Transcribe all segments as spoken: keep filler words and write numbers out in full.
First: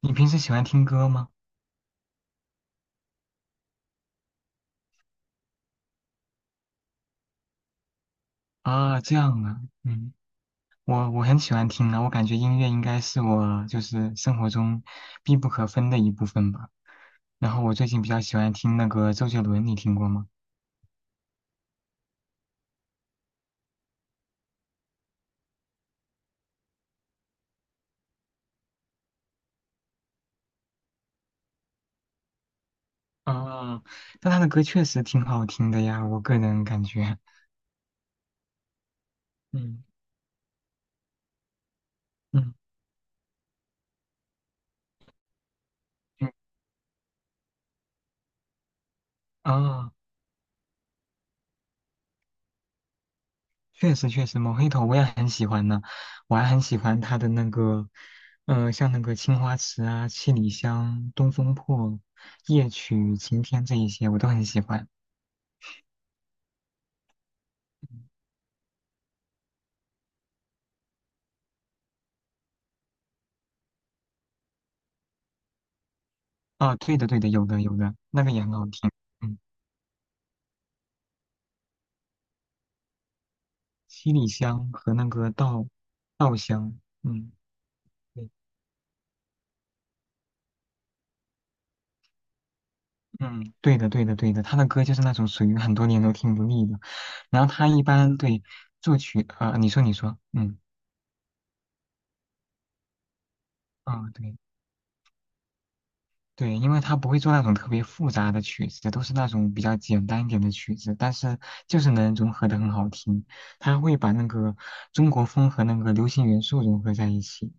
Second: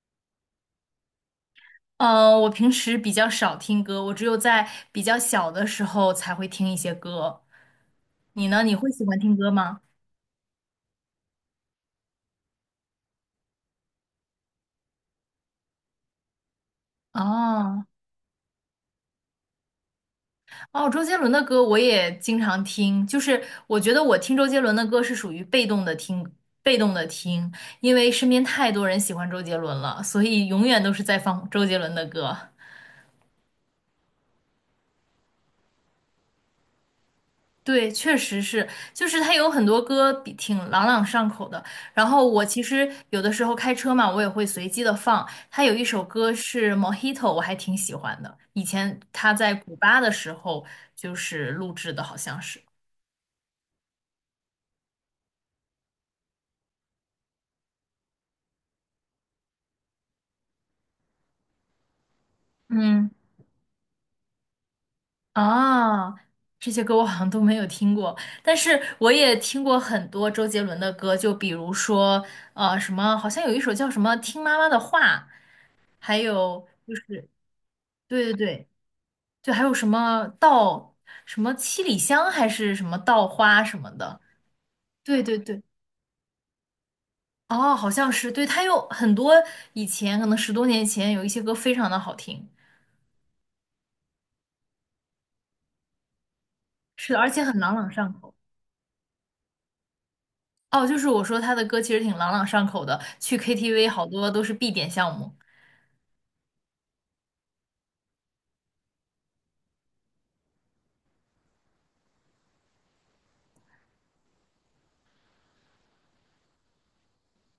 你平时喜欢听歌吗？呃，我平时比较少听歌，我只有在比较小的时候才会听一些歌。你呢？你会啊，喜这欢听样歌啊，吗？嗯，我我很喜欢听啊，我感觉音乐应该是我就是生活中必不可分的一部分吧。然后我哦最近比较喜欢听那个周杰伦，你听过吗？哦，周杰伦的歌我也经常听，就是我觉得我听周杰伦的歌是属于被动的听，被动的听，因为身边太多人喜欢周杰伦了，所以永远都是在放周杰伦的歌。啊，但他的歌确实挺好听的呀，我个人感觉。 对，确实是，就是他有 很多嗯歌比挺朗朗上口的。然后我嗯其实有的时候开车嘛，我也会随机的放。他有一首嗯，歌是《Mojito》,我还挺喜欢的。以前他在古啊，巴的时候就是录制的，好像是。确实确实，《某黑头》我也很喜欢呢，我还很喜欢他的那个，呃，像那个《青花瓷》啊，《七里香》《东风破》《夜曲》嗯，《晴天》这一些，我都很喜欢。啊，这些歌我好像都没有听过，但是我也听过很多周杰伦的歌，就比如说呃什么，好像有一首叫什么《听妈妈的话》，还有啊，对的对的，有的有的，那对个对也很好对。听。嗯，就还有什么稻，什么七里香还是什么稻花什么七的。里香和那对个对对，稻稻香，嗯。哦，好像对是，对，它有很多以前可能十多年前有一些歌非常的好听，嗯，对的，对的，对的，他的歌就是那种属于很多年都听不腻的。是的，而且然后很他朗一朗上般口。对作曲，呃，你说，你说，嗯，哦，就是我说他的歌其实挺朗朗上口的，去 K T V 好啊，多对。都是必点项目。对，因为他不会做那种特别复杂的曲子，都是那种比较简单一点的曲子，但是就是能融合的很好听。他会把那个中国风和那个流行元素融合在一起，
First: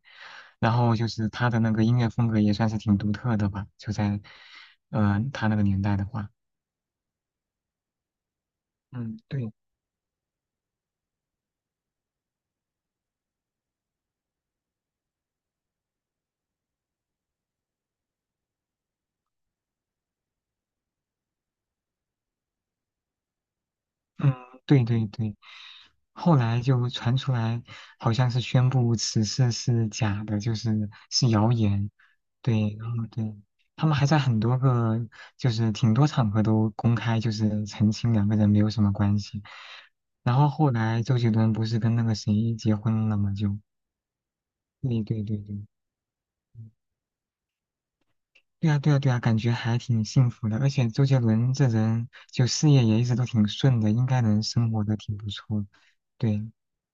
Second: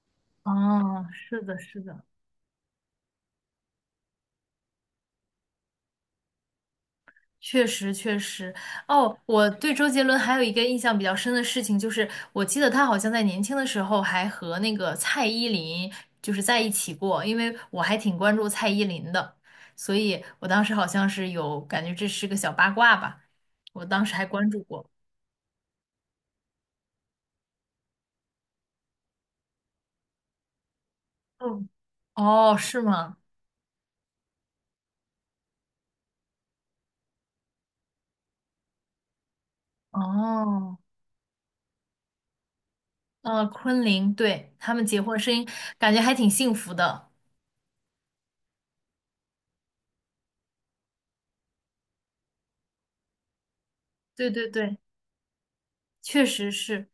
然后哦，就是是他的，的那是个音的。乐风格也算是挺独特的吧，就在，呃，他那个年代的话，确实，确实。哦，嗯，我对，对周杰伦还有一个印象比较深的事情，就是我记得他好像在年轻的时候还和那个蔡依林就是在一起过，因为我还挺关注蔡依林的，所以我当时好像是有感觉这是个小八卦吧，我当时还嗯，关注对过。对对，后来就传出来，好像是宣布此事是假的，就是是谣嗯，言。哦，对，是然后吗？对，他们还在很多个，就是挺多场合都公开，就是澄清两个人没有什么关系。然后后哦，来周杰伦不是跟那个谁结婚了嘛？呃，就昆凌，对，他们结对婚对声对音对，感觉还挺幸嗯福的。对啊对啊对啊，感觉还挺幸福的。而且周杰伦这人就事业也一直都挺顺的，应该对能对生对。活的挺不错。确对，实是。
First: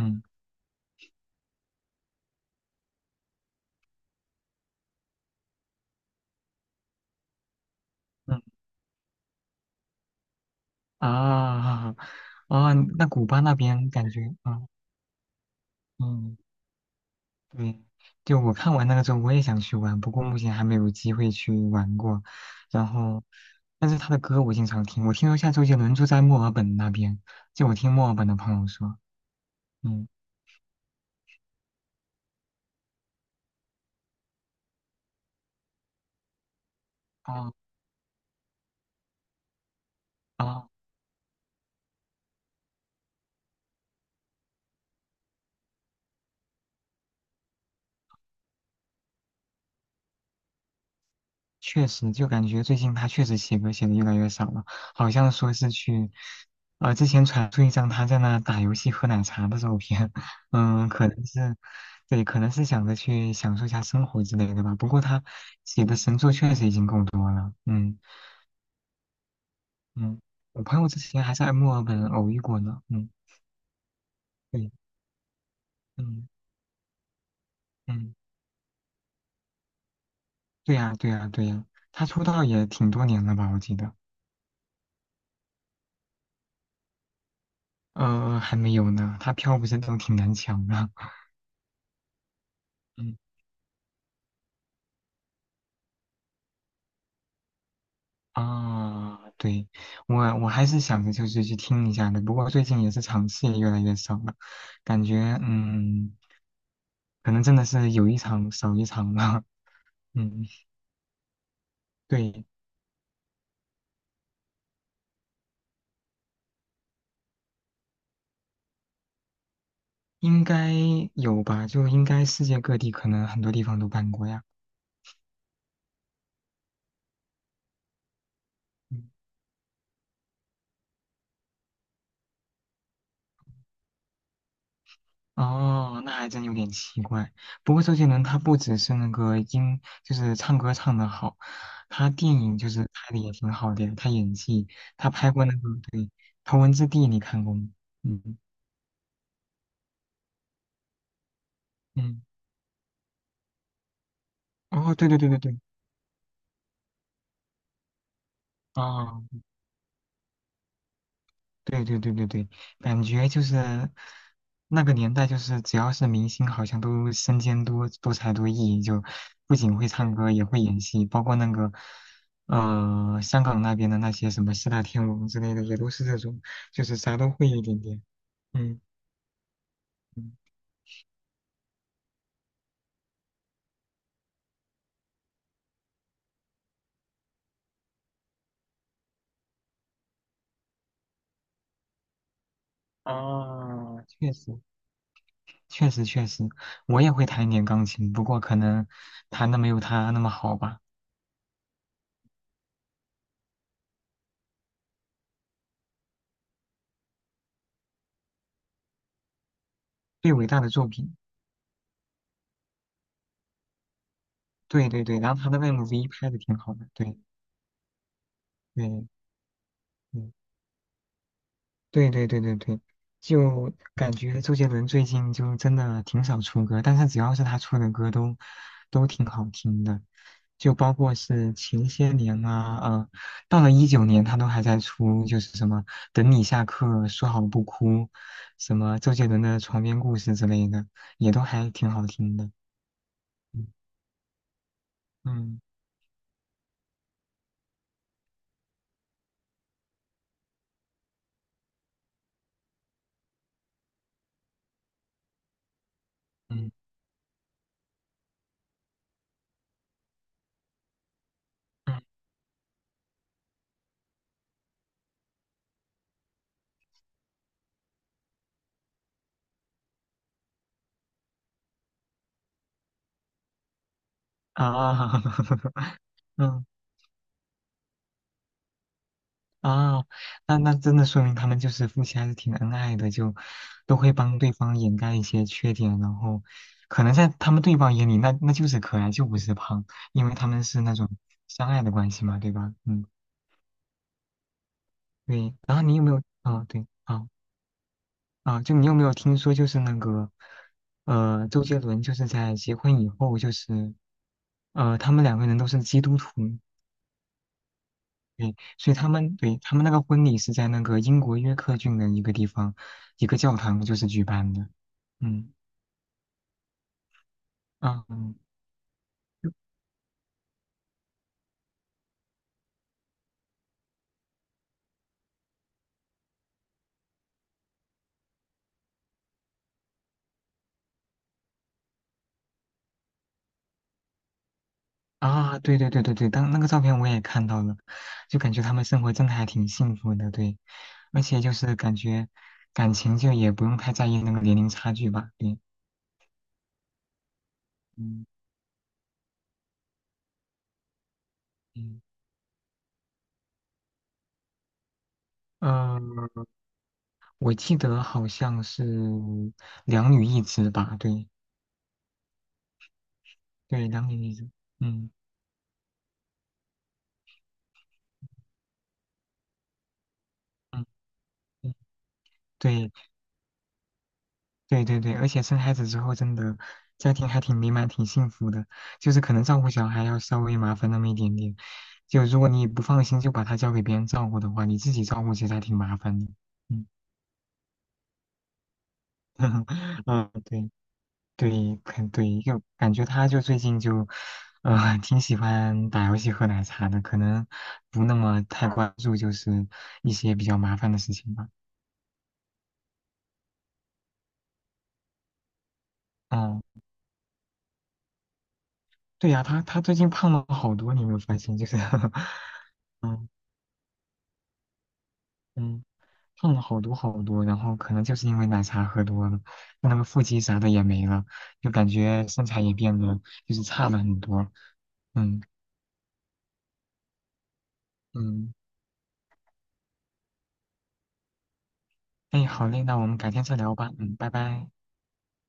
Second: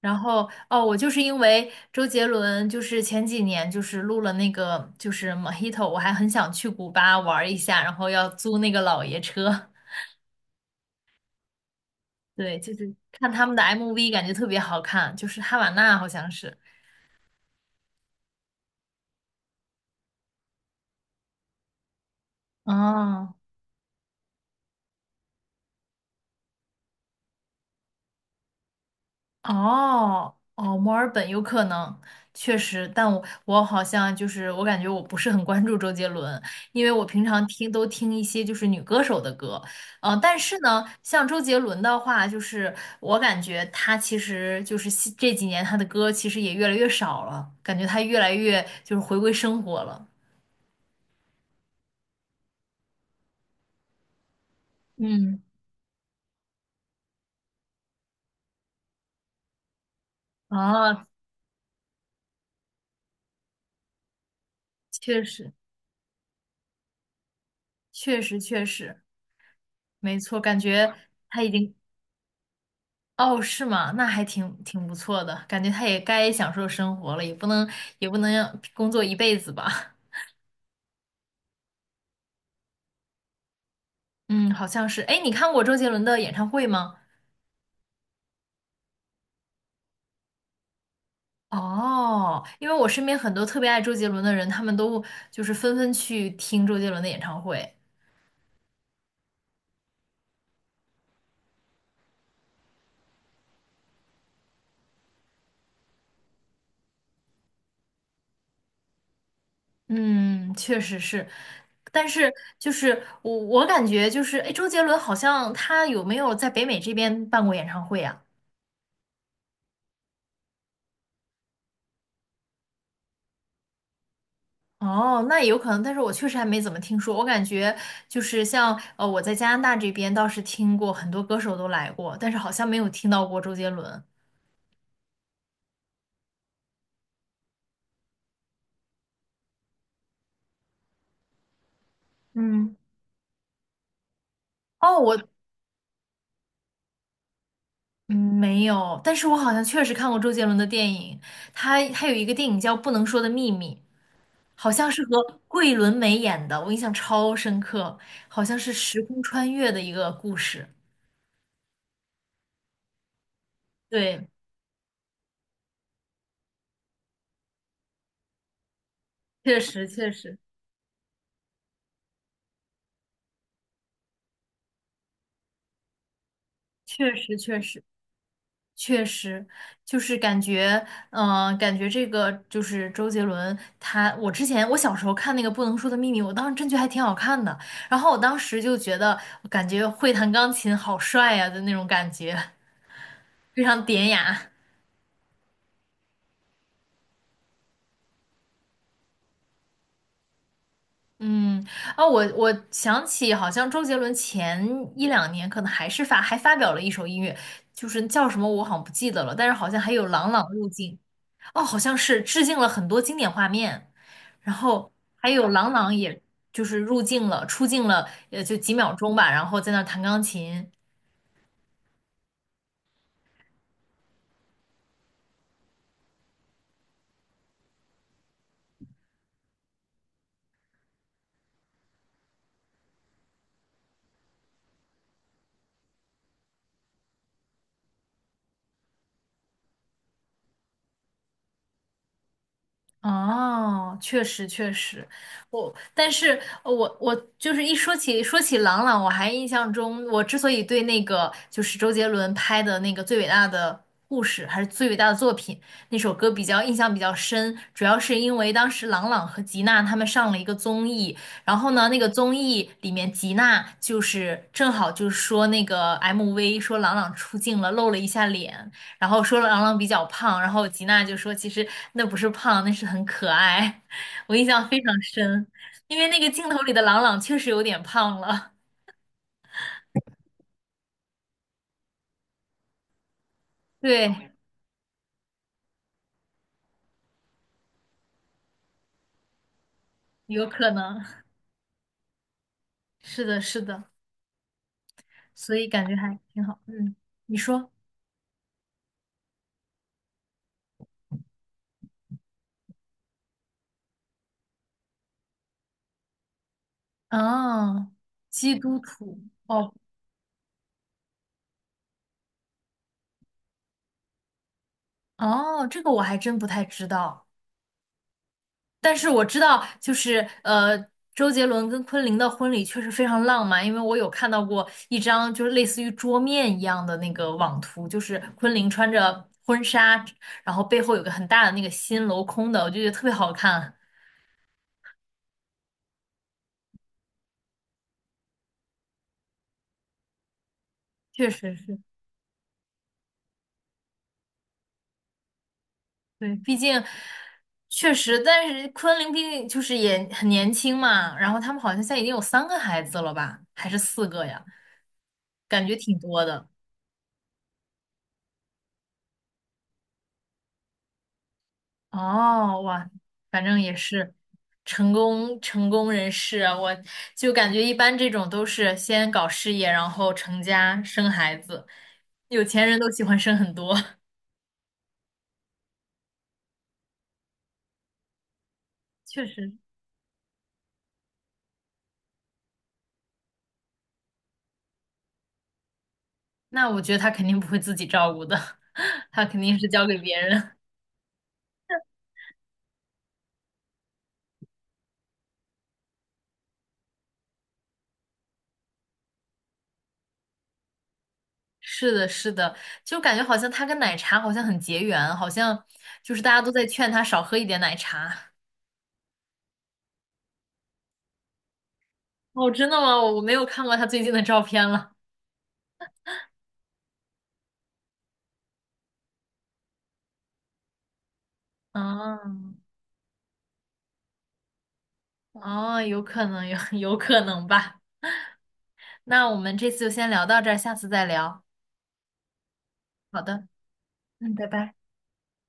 然后哦，我就是因为周杰伦，就是前几年就是录了那个就是 Mojito，我还很想去古巴玩一下，然后要嗯。租那个老爷车。啊 对，啊，就是那古看巴他们那的 边感 M V，感觉觉特别啊，好看，就是哈瓦那好像嗯是。嗯，对，就我看完那个之后，我也想去玩，不过目前还没有机会去玩过。然后，哦，但是他的歌我经常听，我听说下周杰伦住在墨尔本那边，就我听墨尔本的朋友说，嗯，哦哦，墨尔本有可能，确实，但我我好像就是我感觉我不是很关注周杰伦，因为我平常啊听都听一些就是女歌手的歌，呃，但是哦呢，像周杰伦的话，就是我感觉他其实就是西这几年他的歌其实也越来越少了，感觉他越来越就是回归生活了。确实，就感觉最近他确实写歌写的越来越少了，好像嗯，说是去，呃，之前传出一张他在那打游戏喝奶茶的照片，嗯，啊，可能是，对，可能是想着去享受一下生活之类的吧。不过确他实，写的神作确实已经够多了，嗯确实，确实，没嗯，错，感我朋友觉之前还他已在经墨尔本偶遇过呢，嗯，哦，是吗？那还挺对，挺不错的，感觉他也嗯该享受生活了，也不能也嗯，不能让工作一辈子吧。对呀对呀对呀，他出道也挺多年了吧，我记得，嗯，好像是。哎，你看过周杰伦的演唱会吗？呃，还没有呢，他票不是都挺难抢的，哦，因为我 身嗯。边很多特别爱周杰伦的人，他们都就是纷纷去听周杰伦的演唱会。啊，对，我我还是想着就是去听一下的，不过最近也是场次也越来越少了，感觉嗯，可能真的是有一场少一场了，嗯，嗯，确实是，但是对，就是我我感觉就是，哎，周杰伦好像他有没有在北美这边办过演唱会啊？应该有吧，就应该世界各地可能很多地方都办过呀。哦，那有可能，但是我确实还没怎么听说。我感觉就是像呃，嗯我在加拿大这边倒是听过很多歌手都来过，但是好像没有听到过周杰伦。哦，那还真有点奇怪。不过周杰伦他不只是那个音，就是唱歌唱得好，他电影就嗯，是拍的也挺好的呀，他演技，哦，他我拍过那个对《头文字 D》，你看过吗？嗯嗯。没有，但是我好像确实看过周杰伦的电影，他他有嗯，一个电影叫《不能说的秘密》，好像哦，是对对对对和对，桂纶镁演的，我印象超深刻，好像是时啊、空穿越的一个故事。对对对对对，感觉就是对，那个年代，就是只要是明星，好像都身兼多多才多艺，就不确仅实会确唱歌，实也会演戏，包括那个呃香港那边的那些什么四大天王之类的，也都是这种，就是确啥都实会确一点实。点。嗯确实，就是嗯，感觉，嗯、感觉这个就是周杰伦他，我之前我小时候看那个《不能说的秘密》，我当时真觉得还挺好看的，然后我当时就觉得，我感觉会弹钢琴好帅呀、的那种感觉，非常啊，典确雅。实确实确实，我也会弹一点钢琴，不过可能弹的没有他那么好吧。嗯，啊，我我想起好像周杰伦前一两年可能还是发还发表了一首音乐，就是叫什么我好像不记得了，但是好像还有朗最朗伟大入的作镜。品。哦，好像是致敬了很多经典画面，然对后对对，还然后有他的 郎朗，M V 也拍的挺就好是的，入对镜了，出镜了，也就几秒对钟吧，然后在那儿弹钢嗯，琴，对对对对对，就感觉周杰伦最近就真的挺少出歌，但是只要是他出的歌都都挺好听的，就包括是前些年啊，呃，到了一九年他都还在出，就是什么等你下课说好不哭，什么周杰伦的床边故事之类的，也都还挺好听的，嗯哦，确实确实，嗯我但是呃我我就是一说起说起郎朗，我还印象中，我之所以对那个就是周杰伦拍的那个最伟大的故事还是最伟大的作品那首歌比较嗯印象比较深，主要是因为当时郎朗和吉娜他们上了一个综艺，然后呢那嗯个综艺里面吉娜就是正好就是说那个 M V 说郎朗出镜了，露了一下脸，然后说郎朗比较胖，然后吉娜就说其实那不是胖，那是很可爱。我印象非常啊，深，因为那 个镜头嗯里的郎朗确实有点胖了，啊，那那真的说明他们就是夫妻还是挺恩爱的，就都会对，帮对方掩盖一些缺点，然后可能在他们对方眼里，那那就是可爱，就不是胖，因为有他们可是那能，种相爱的关系嘛，对吧？嗯，是的，是的，对。所以然后感觉你有没还有？挺好。啊，对，嗯，啊你说，啊，就你有没有听说就是那个，呃，周杰伦就是在结婚以后就是，呃，他们两个人都是基督徒，哦，对，基督所以他徒，们对哦他们那个婚礼是在那个英国约克郡的一个地方，一个教堂就是举办的。嗯哦，这个我还真不太知道。啊嗯但是我知道，就是呃，周杰伦跟昆凌的婚礼确实非常浪漫，因为我有看到过一张就是类似于桌面一样的那个网图，就是昆凌穿着婚纱，然后背后有个很大的那个心镂空的，我就觉得特别好看。啊，对对对对对，当那个照片我也看到了，就感觉他们生活真的还挺幸福的，对，而确且就实是是，感觉感情就也不用太在意那个年龄差距吧，对，对，毕竟确实，嗯但是昆凌毕竟就是也很年轻嘛，然后他们好像现在嗯已经有三个孩子了吧，还是四个呀，感觉挺呃，多的。我记得好像是两女一子吧，对哦，哇，反正也对，两是女一子，成嗯功成功人士啊，我就感觉一般这种都是先搞事业，然后成家嗯生孩子，嗯，有钱人都对。喜欢生很多，对对对，而且生孩子之后，真的家庭还挺美满、挺幸福的。就是确可能实。照顾小孩要稍微麻烦那么一点点，就如果你不放心，就把他交给别人照顾的话，你自己照顾其实还挺麻烦的。那我嗯，觉得他肯定不会自己照顾的，他肯定是交给 别嗯，人。对对，肯对，就感觉他就最近就，呃，挺喜欢打游戏、喝奶茶的，可能不那么太关注就是一些比较麻烦的事情吧。是的，是的，就感觉好像他跟奶茶好像很结缘，好像就是大家都嗯，在劝他少喝一点奶茶。对呀，他他最近胖了好多，你有没有发现？就是 哦，真的吗？我我嗯没有看过他最近的照片了。嗯。胖了好多好多，然后可能就是因为奶茶喝多了，那那个腹肌啥的也没了，就 感觉身材啊。也变得就是差了很多。嗯哦，有可能，有 有可能吧。嗯，那我们这次就先聊到这儿，下次再聊。哎，好嘞，那我们好改天的，再聊吧。嗯，拜嗯，拜拜。拜。